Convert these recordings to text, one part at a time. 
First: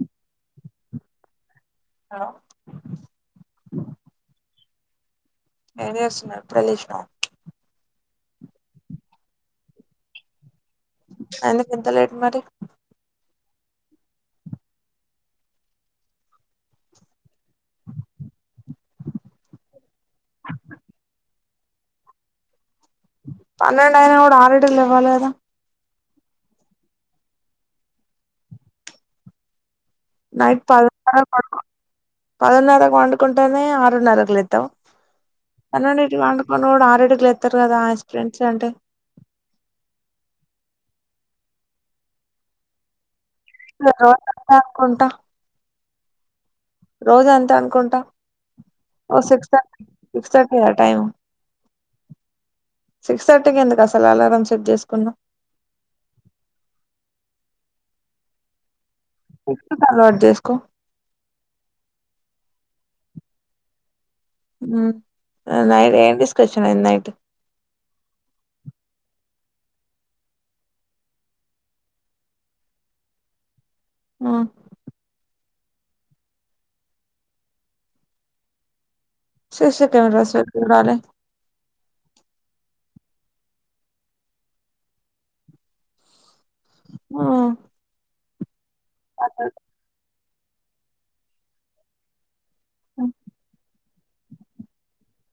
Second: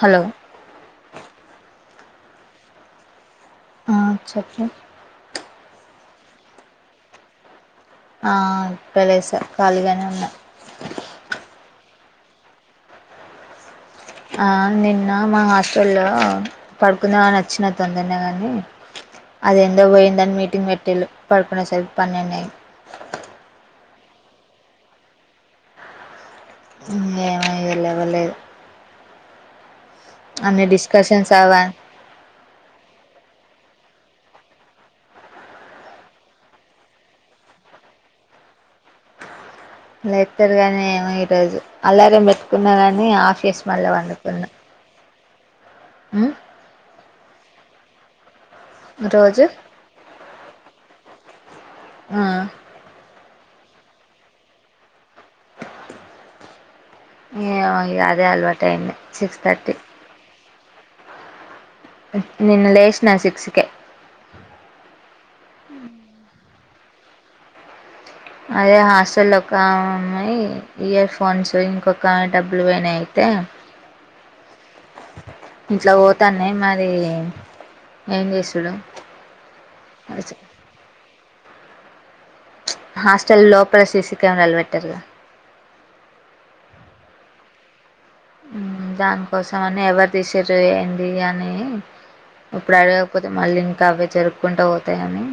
Hello hello ఆ చెప్పు ఏం చేస్తున్నారు ఇప్పుడే లేసినవా ఆ ఇప్పుడే లెస ఖాళీగానే ఉన్నా ఎందుకు ఇంత లేట్ మరి ఆ నిన్న మా హాస్టల్ల్లో పడుకుందామని వచ్చిన తొందరనే గానీ అది ఎందో పోయిందని మీటింగ్ పెట్టిళ్ళు పడుకునే సరికి పన్నెండు అయింది పన్నెండు అయినా కూడా అరిటికి లేవ్వాలి కదా ఇంగ ఏమో ఇగ లేవలేదు నైట్ అన్ని డిస్కషన్స్ పదున్నరకు అవా పదున్నరకు పండుకుంటనే ఆరున్నరకు లెత్తవ పన్నెండిటీకి పండుకొని కూడా అరిటికి లెత్తరు కదా ఆస్ప్రెంట్స్ అంటే లెత్తరు గాని ఏమో ఈ రోజు అల్లారం పెట్టుకున్నా కాని ఆఫీ కుంటా ఉ రోజ అంతా అనుకోంటా ఒ రోజు సిక్స్ త సిక్స్ తట్టి టైము ఆ సిక్స్ థర్టీకి ఎందుకు అసలు అలారం సెట్ జేస్కున్నావ్ ఏవో ఇగ అదే అల్వాటేంది అల్వాట్ జేస్కో నిన్న లేష్నా సిక్సు కే ఈ ఆ నైట్ ఏం డిస్కర్షన్ అయింది నైటు అదే హాసల్లా ఒకా ఆమే ఇయర్ ఫోన్స్ ఇంకొక డబ్బులు వోనై అయితే ఆ ఇంట్లో వోతానే మరీ ఎన్ జేసుడు శిషి కెమెరస్ రాలే హాస్టల్ లోపల సీసి కెవరాల్ వెట్టరు కదా ఆ ఉ దాన్కోసం అని ఎవర్ దిశిర్రు ఏంది అని ఇప్పుడు అడగక్పోతే మళ్ళీ ఇంకా అవ్వే జరుక్కుంట వోతాయని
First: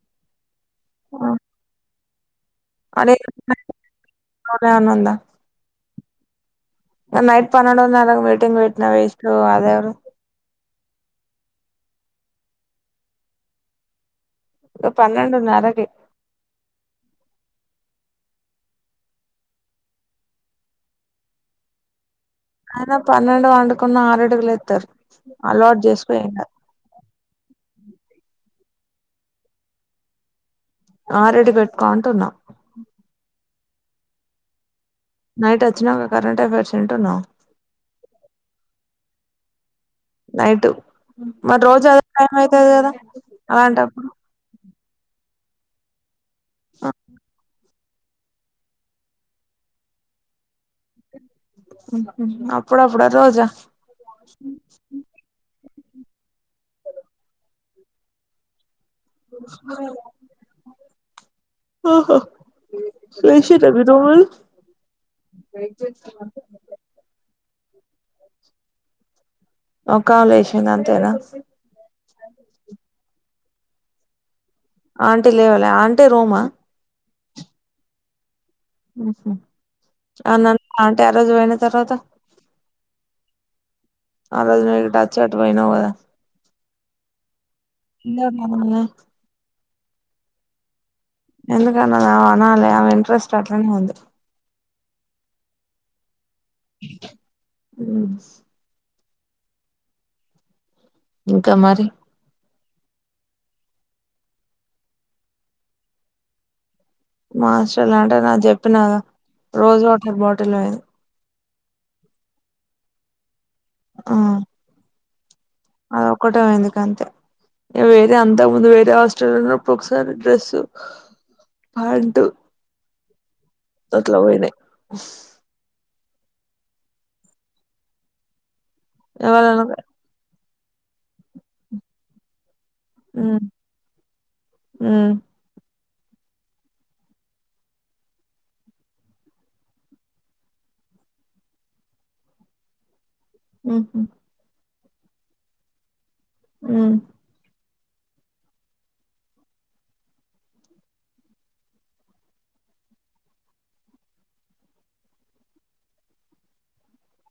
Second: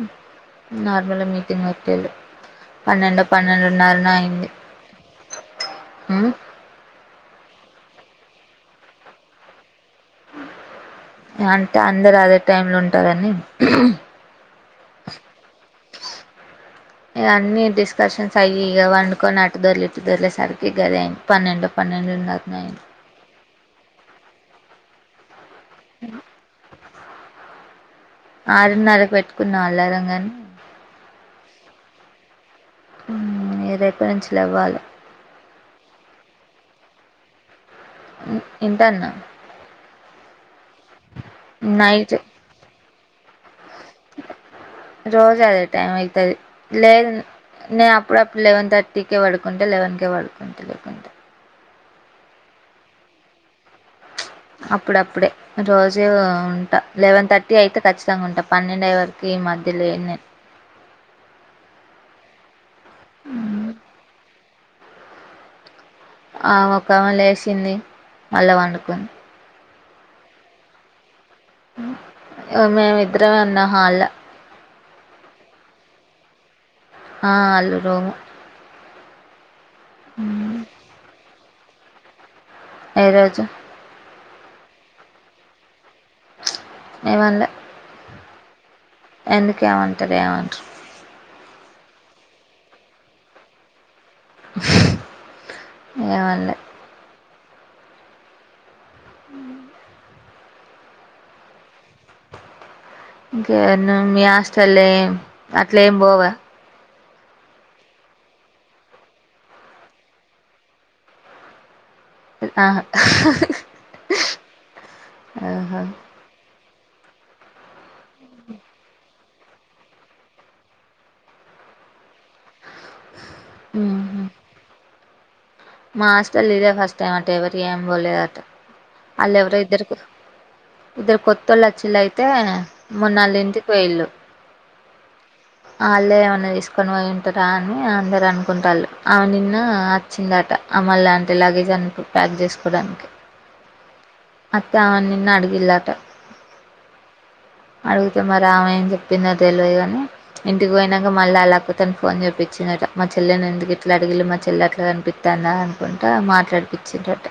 నార్మల్ల హ్మ్ మీటింగ్ వెట్టిల్లు పన్నెండో అదే పన్నెండుర్న్ నో అయింది లోనే అని ఉందా హ నైట్ పన్నెడుంర్నో మీటింగ్ వేట్న వేస్ట్ అదేవరు అంటే అందరు అదే టైమ్ లో ఉంటారని గా పన్నెడున్నరకి ఇగ అన్ని డిస్కషన్స్ అయ్యి ఇగ వండుకొని అటు దొర్లి ఇట్టు దొర్లే సరికి గదే అయింది పన్నెండు పన్నెండున్నర్నే అయన పన్నెండు వండుకున్న ఆరిటికిలెత్తారు అల్వాటు జెస్సుకో ఆరున్నరకు పెట్టుకున్నా అల్లారంగాని ఆ రెడీ వేట్కో అంటున్నా ఉ ఇయ రేప నుంచి లెవ్వలే నైట్ అచ్చినాంక కరెంట్ ఎఫైర్స్ ఇంటున్నావ ఇంటన్న నైట్ మరి రోజు అది నైట్ టైం అయితది గదా అలాంటప్పుడు రోజు అదే టైమ్ అయితది లేద్ నేను అప్పుడుప్పుడు లెవన్ తట్టికే వాడుకుంట లెవన్ కే పడుకుంట లేకుంటే అప్పుడప్పుడా రోజా అప్పుడప్పుడే రోజు ఉంటా లెవెన్ తట్టి అయితే ఖచ్చితంగా ఉంటా పన్నెండు అయ్యే వర్కు అవున ఆహా లెషిరా మీరు మరి ఆమె ఒకామె లేషింది మళ్ళా వండుకుంది ఒకకావే లేషంది అంతేనా మేమి ఇద్దరమే ఉన్నాం హాళ ఆంటీ లేవాల ఆంటే రూమా ఆ అల్లు రూము ఉహు అనాన్న అంటారోజువోయిన తర్వాత ఏరోజు ఆ రోజు ను ఇటు అచ్చి అటు వోయ్నవ్ గద ప్చ్ ఏమన్లే ఎందుకనాలే ఎందుకేమంటాది ఏమంటర్ర్ ఎందుకన్నా అమే అనాలి అమే ఇంట్రెస్ట్ అట్లనే ఉంది హు ఏం అన్లే ఉ ఉ ఇంకా మరి ఇంకా ఇన్ మీ హాస్టల్ ఏయ్ అట్ల ఏం పోవా మా హాస్టల్ అంటే నా చెప్పిన రోజు వాటర్ బాటిల్ పో ఆహా ఆహహా ఆ ఆహా ఆది ఒక్కటే పోయింది గంతే వేరే అంతా ముందు వేరే హాస్టల్ ఉన్నప్పుడు ఒకసారి డ్రెస్ ఉ హంతు గట్ల మ్మ్ పోయినాయి మా హాస్టల్లో ఇదే ఫస్ట్ టైమ్ అట్ట ఎవరివి ఏం పోలేదు అట ఆళ్ళ ఎవరు ఎవలన ఇద్దరుకు ఇద్దరు కొత్తొళ్ళు వోచ్చేళ్ళు అయితే మొన్న వాళ్లు ఉమ్ ఇంటికి పోయి ఇల్లు ఉమ్ అల్లే ఏమన్నా తీసుకొని పోయింటారా అని అందరు అనుకుంటారుళ్ళు ఆమె నిన్న వచ్చిందట ఆమే లాంటి లగేజ్ అని ప్యాక్ చేసుకోవడానికి ఉహు అత్త నిన్ను అడిగిల్లట ఉ అడుగుతే మరి అమే చెప్పిందో తెలవదు కాని ఇంటికి పోయినాక మళ్ళ ఆళ్ల అక్క తోనీ ఫోన్ చేపించిందంట మా చెల్లని ఎందుకు ఇట్ల అడిగిలి మా చెల్లె అట్ల అంటి తన అనుకుంటా మాట్లాడిపిచ్చింద్రట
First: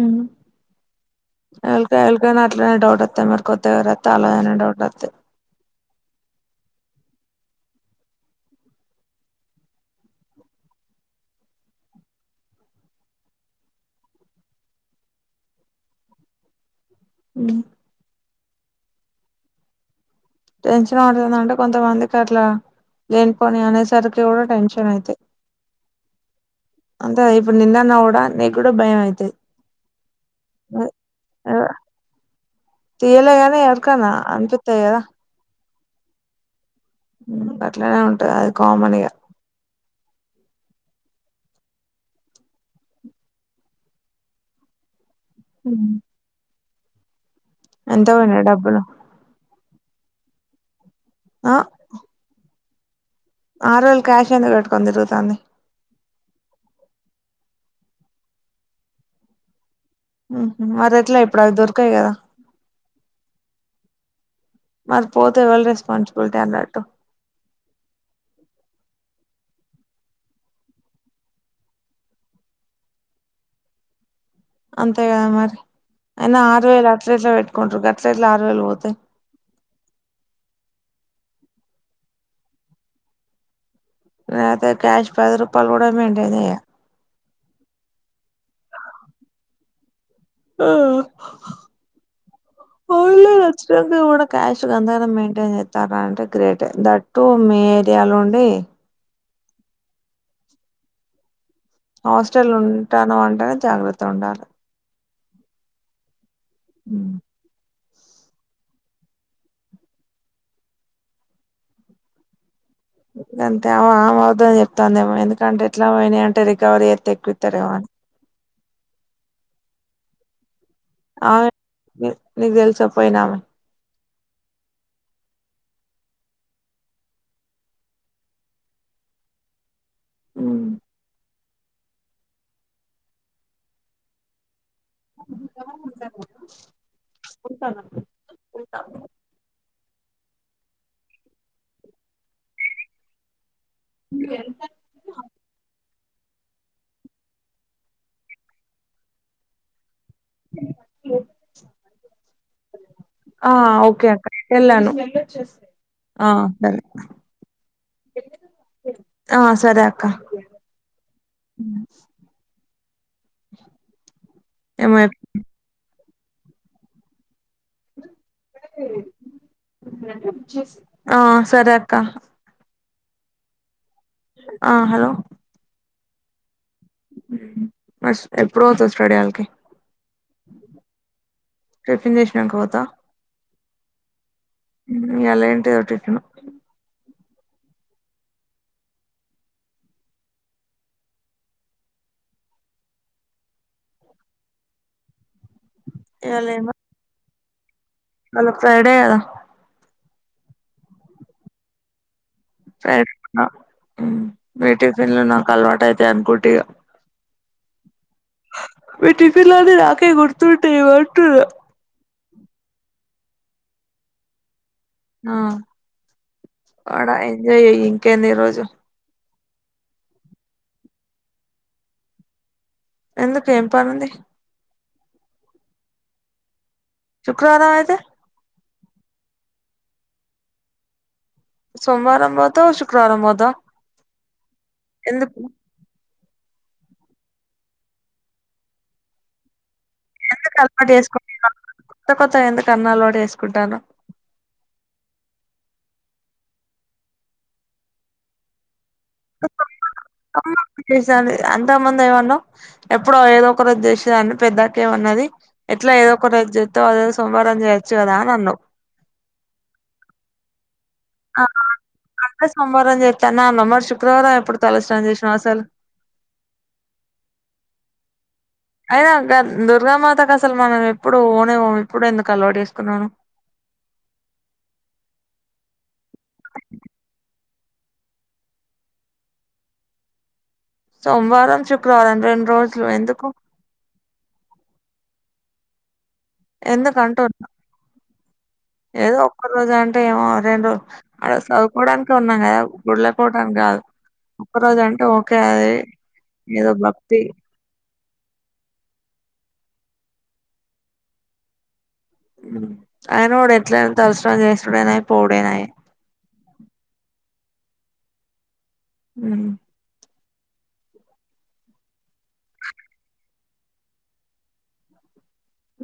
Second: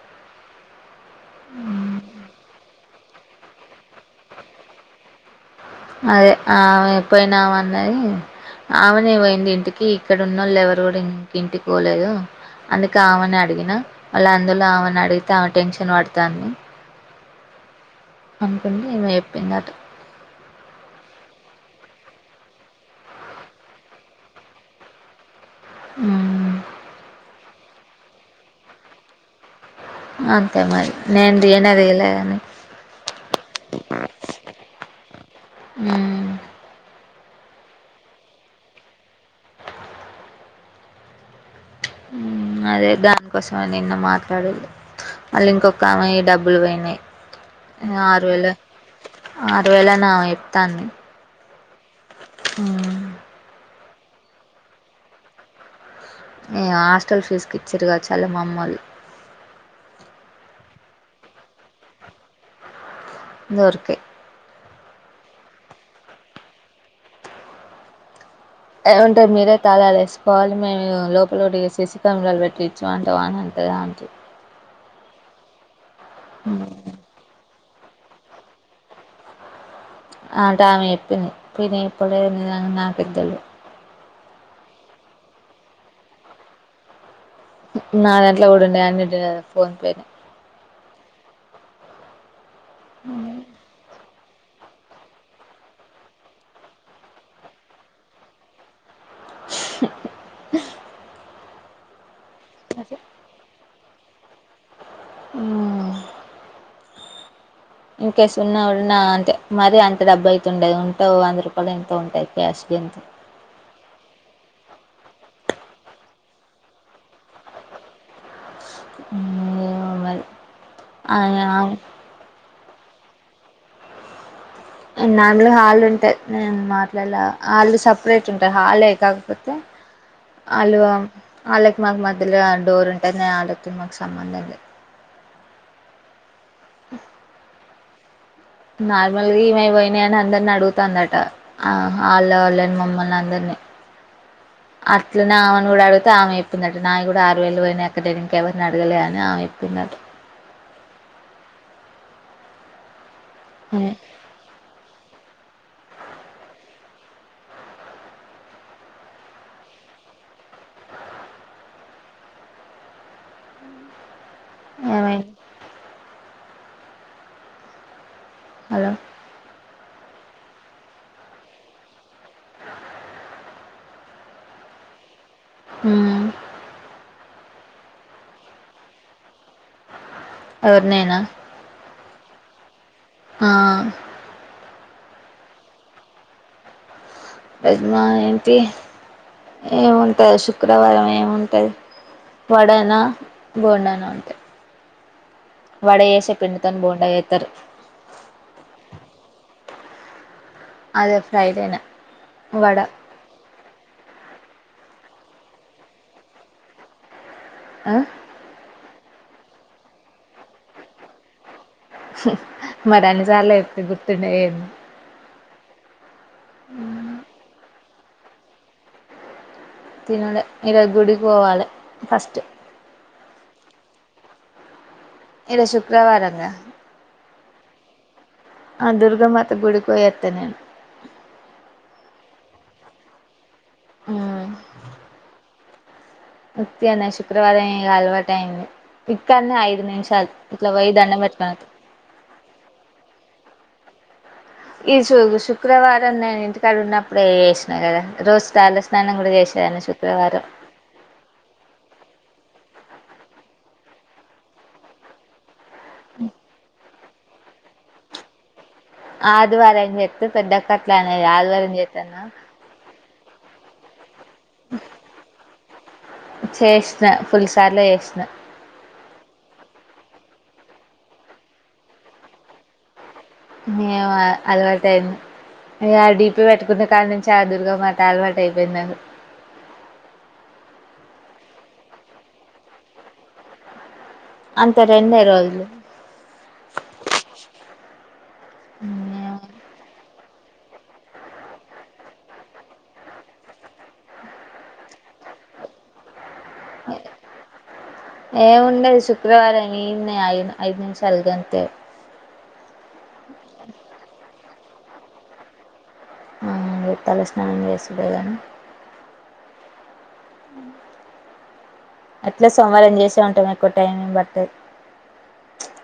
ఉ ఎల్కా ఎల్కా అట్లనే డౌట్ వస్తాది మరి కొత్త కథ తలా అనే డౌట్ వస్తాయి అదే అమే పోయినామే అన్నది ఆమెనే పోయింది ఇంటికి ఇక్కడ ఉన్నోళ్లు ఎవరు కూడా ఇంక్ ఇంటికి పోలేదు అందుకే ఆమెనే అడిగిన మల్ల అందుల్ల ఆమెని అడిగితే టెన్షన్ పడతంది ఉ ఉంటుంది ఈమె చెప్పిందట టెన్షన్ పడుతుందంటే కొంతమందికి అట్ల లేని పోనీ అనేసరికి కూడా టెన్షన్ అయితే అంతే గా ఇప్పుడు నిన్ను అన్న కూడా నీకు కూడా భయం అయితాది అంతే మరి నేను దిగనే దిగ లే గాని తీయలే గాని ఎవరి కన్నా అనిపితది కద ఉ ఉ అట్లనే ఉంటది అది కామన్ ఇగ ఉ అదే దానికోసం నిన్న మాట్లాడిదు ఆళ్ల ఇంకొక ఆమే వీ డబ్బులు పోయినాయి ఎంత పోయినాయి ఆరువేలు డబ్బులు ఆరు వేలు అని ఆమె చెప్తాంది ఆ ఆ ఆరు వేలు క్యాష్ ఎందుకు పెట్టు కొని తిరుగుతోంది మే హాస్టల్ ఫీజు కి ఇచ్చిర్రు కాచు ఆళ్ల మామలు ఉ మరి ఎట్లా ఇప్పుడు అవి దొరికాయి కదా దొరికాయ్ మరి పోతే ఎవళ్ళ రెస్పాన్సిబిలిటీ అన్నట్టు ఏమంటే మీరే తళాల వేసుకోవాలి మేము లోపలోటి ‌సిసీ కెమరాలు పెట్టిచ్చు అంటవానంతే గా అంటే అంతే కదా మరి అయినా ఆరు వేలు అట్ల ఎట్ల పెట్టుకుంట్ర అట్ల ఎట్ల ఆరు వేలు పోతాయి ఆంటే ఆమె చెప్పింది తినె ఇప్పుడు నేన్ [unintelligible] లేతే క్యాష్ పది రూపాయలు కూడా మెయింటైన్ చెయ్యా నా దాంట్లో కూడా ఉండె అన్ని ఫోన్ పేనె ఆ పోన్లె [unintelligible] క్యాష్ అంతగా మెయింటైన్ చేస్తారా అంటే గ్రేటె దట్టు మీ ఏరియాలో ఉండే హాస్టల్లో ఉంటాను అంటేనే జాగ్రత్త ఉండాలె మ్ మ్ ఇన్కేస్ ఉన్నా ఉన్నా అంతే మరి అంత డబ్బు అయితుండదు ఉంటె ఆ వంద రూపాయలు ఎంతో ఉంటాయి క్యాష్ అంత ఇగంతే ఆమ అబద్ధం చెప్తాందేమో ఎందుకంటే ఇట్లా పోయినియ్ అంటే రికవరీ చేత్తె ఎక్కువిత్తారేమో అని మ్ ఏమో మరి ఆమె నీకు తెలిసా పోయినామె నార్మలుగా హళ్ళు ఉంటాయి నేను మాట్లాడలా హళ్ళు సపరేట్ ఉంటాయి హాలే కాకపోతే ఆళ్ళు ఆళ్ళకి మాకు మధ్యలో ఆ డోర్ ఉంటది వాళ్ళకి మాకు సంబంధం లేదు ఉంటాన నార్మల్గా ఇమే పోయినాయని అందరిని అడుగుతాందట ఆ లోళ్ళ ని మమ్మల్ని అందరిని నువు ఎంత అట్ల నె ఆమెను కూడా అడిగితే ఆమె చెప్పిందట నాయి గూడ ఆరు వేలు పోయినయి ఆ క్కడే ఇంక ఎవరిని అడగలే అని ఆమె చెప్పిందట ఓ ఆ ఓకే అక్క ఇటెళ్ళాను ఆ ఓకే డన్ ఆ సరే అక్క ఏం మరి ఏమైంది హలో ఆ సరే అక్క అ ఆ హలో మ్ ఫస్ట్ ఎప్పుడు అవుతది స్టడీ అల్కి ఎవరు నేనా టిఫిన్ చేషినాక పోతా ఆ ఇయలా ఏంటదో టిఫిను రజమా ఏంటి ఏముంటంది శుక్రవారం ఏముంటది వాడనా బోండాన అంతె వడ ఏసే పిండితోనె బోండా ఏత్తారు అల్లకు ఫ్రైడేకద అదే ఫ్రైడేనే వడ పెంట మ్ మి టిపిన్లు నాకు అలవాటు అయితే అనుకుంటగా ఆ మి టిఫిన్ అన్ని నాకే గుర్తుంటటాయి ఒట్టు మరి అన చాలా ఎయితే గుర్తుండే ఏ ఆ అడ ఎంజాయ్ చేయ్యి ఇంకేంది ఈ రోజు తినలె ఇరోజు గుడికి పోవాలి ఫస్ట్ ఎందుకు ఏం పనుంది? ఇద శుక్రవారంగా శుక్రవారం అయతే? ఆ దుర్గ మాత గుడికి పోయత్త నేను సోమవారం పోతావ్, శుక్రవారం పోత మ్ ఎందుకు? పొద్దున్నే శుక్రవారం ఇగ అలవాటు అయింది ఇక్కన్న ఐదు నిమిషాలు ఎందుకు ఇట్లా అలవాటు పోయి దండం చేసుకుంటా పెట్టుకొని వత్త కొత్త కొత్త ఎందుకు అన్నా అవాటు చేసుకుంటాను ఈ శు శుక్రవారం నేను ఇంటికాడ ఉన్నప్పుడు చేసినా కదా రోజు తాల స్నానం కూడా చేసాను శుక్రవారం చేసాను అంత మంది ఏమన్నావ్ ఎప్పుడో ఏదో ఒకరు చేసేదాన్ని పెద్దాక్కెమన్నది ఎట్లా ఏదో ఒక రోజ చేత్తవు అదేదో సోమవారం చేయచ్చు కదా అని అన్నవ్ ఆదివారం చెప్తే పెద్దక్క అట్లా అనేది ఆ ఆదివారం జెత్తనా? అంటే సోమవారం చెత్తాన్ అన్నావ్ మరి శుక్రవారం ఎప్పుడు? తలస్నానం చేసినావ్ అసలు చేసిన ఫుల్సార్లో చేసిన అయినా దుర్గామాతకు అసలు మనం ఎప్పుడు ఓనే ఓనం ఇప్పుడు ఎందుకు అలవాటు చేసుకున్నాను. మేము అలవాటు అయింది ఇగ ఆ డీపి పెట్టుకున్న కానీ నేను చాలా దూరుగా మ తల్వాటు అయిపోయింది నాను సోమవారం, శుక్రవారం రెండు రోజులు ఎందుకు? అంతే రెండే రోజులు ఎందుకుంటున్నా ఏదో ఒక్క రోజు అంటే ఏమో రెండు అడ చదువుకోవడానినికి ఉన్నా కదా గుళ్ళకోవడానికి కాదు. ఒక్కరోజు అంటే ఓకే అది ఏదో భక్తి ఏముండదు శుక్రవారం ఇడనే ఐదు ఐదు నిమిషాలు గంతే ఆయన కూడా ఎట్లనా తలస్నానం చేస్తడేనాయి, పోడేనాయి ఆ తల స్నానం చేసిండేగాను ఉ అ అట్లే సోమవారం చేసే ఉంటాం ఎక్కువ టైం బట్టి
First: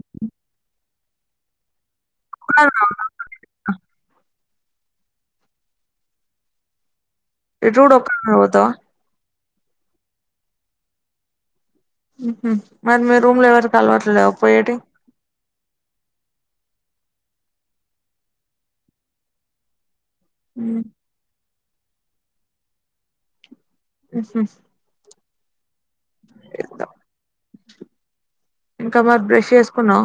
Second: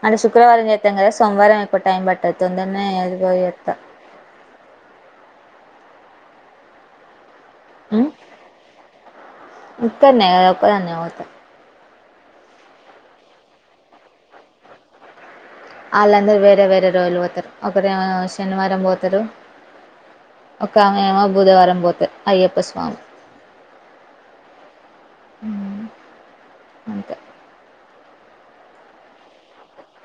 అంటే శుక్రవారం చే ఇదం కద సోమవారం ఎక్కువ టైమ్ పట్టేన్ తొందరనే ఎల్లిపో ఇటు చూడు ఒక్కన్నే పోతావా? ఇక్కన్నే నే ఒక్క దాన్నే పోత ఉహు మరి మీరు రూమ్ లో ఎవరికి అలవట్లేవా పోయేటి? ఆళ్ళందరూ వేరే వేరే రోజులు పోతారు ఒకరు శనివారం పోతారు. ఒకమేమో బుధవారం పోతది అయ్యప్ప స్వామి ఎస్ ఎస్ అంతే ఇంకా మరి బ్రష్ చేసుకున్నా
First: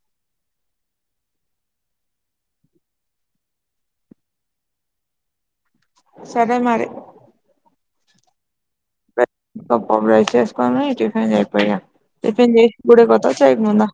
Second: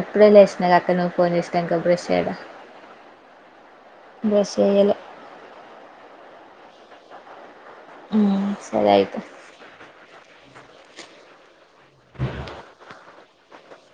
ఇప్పుడే లేసినా అక్క నువ్వు ఫోన్ చేసినంకా ఇగ బ్రష్ యేడా బ్రష్ ఏయ్యాలె సరే మరి హ్ సరే అయితే [unintelligible] డ్రైస్ ఏసుకోని టిఫిన్ చేయకపోయే టిఫిన్ చేసి గుడికి పోతావా చేయకముందా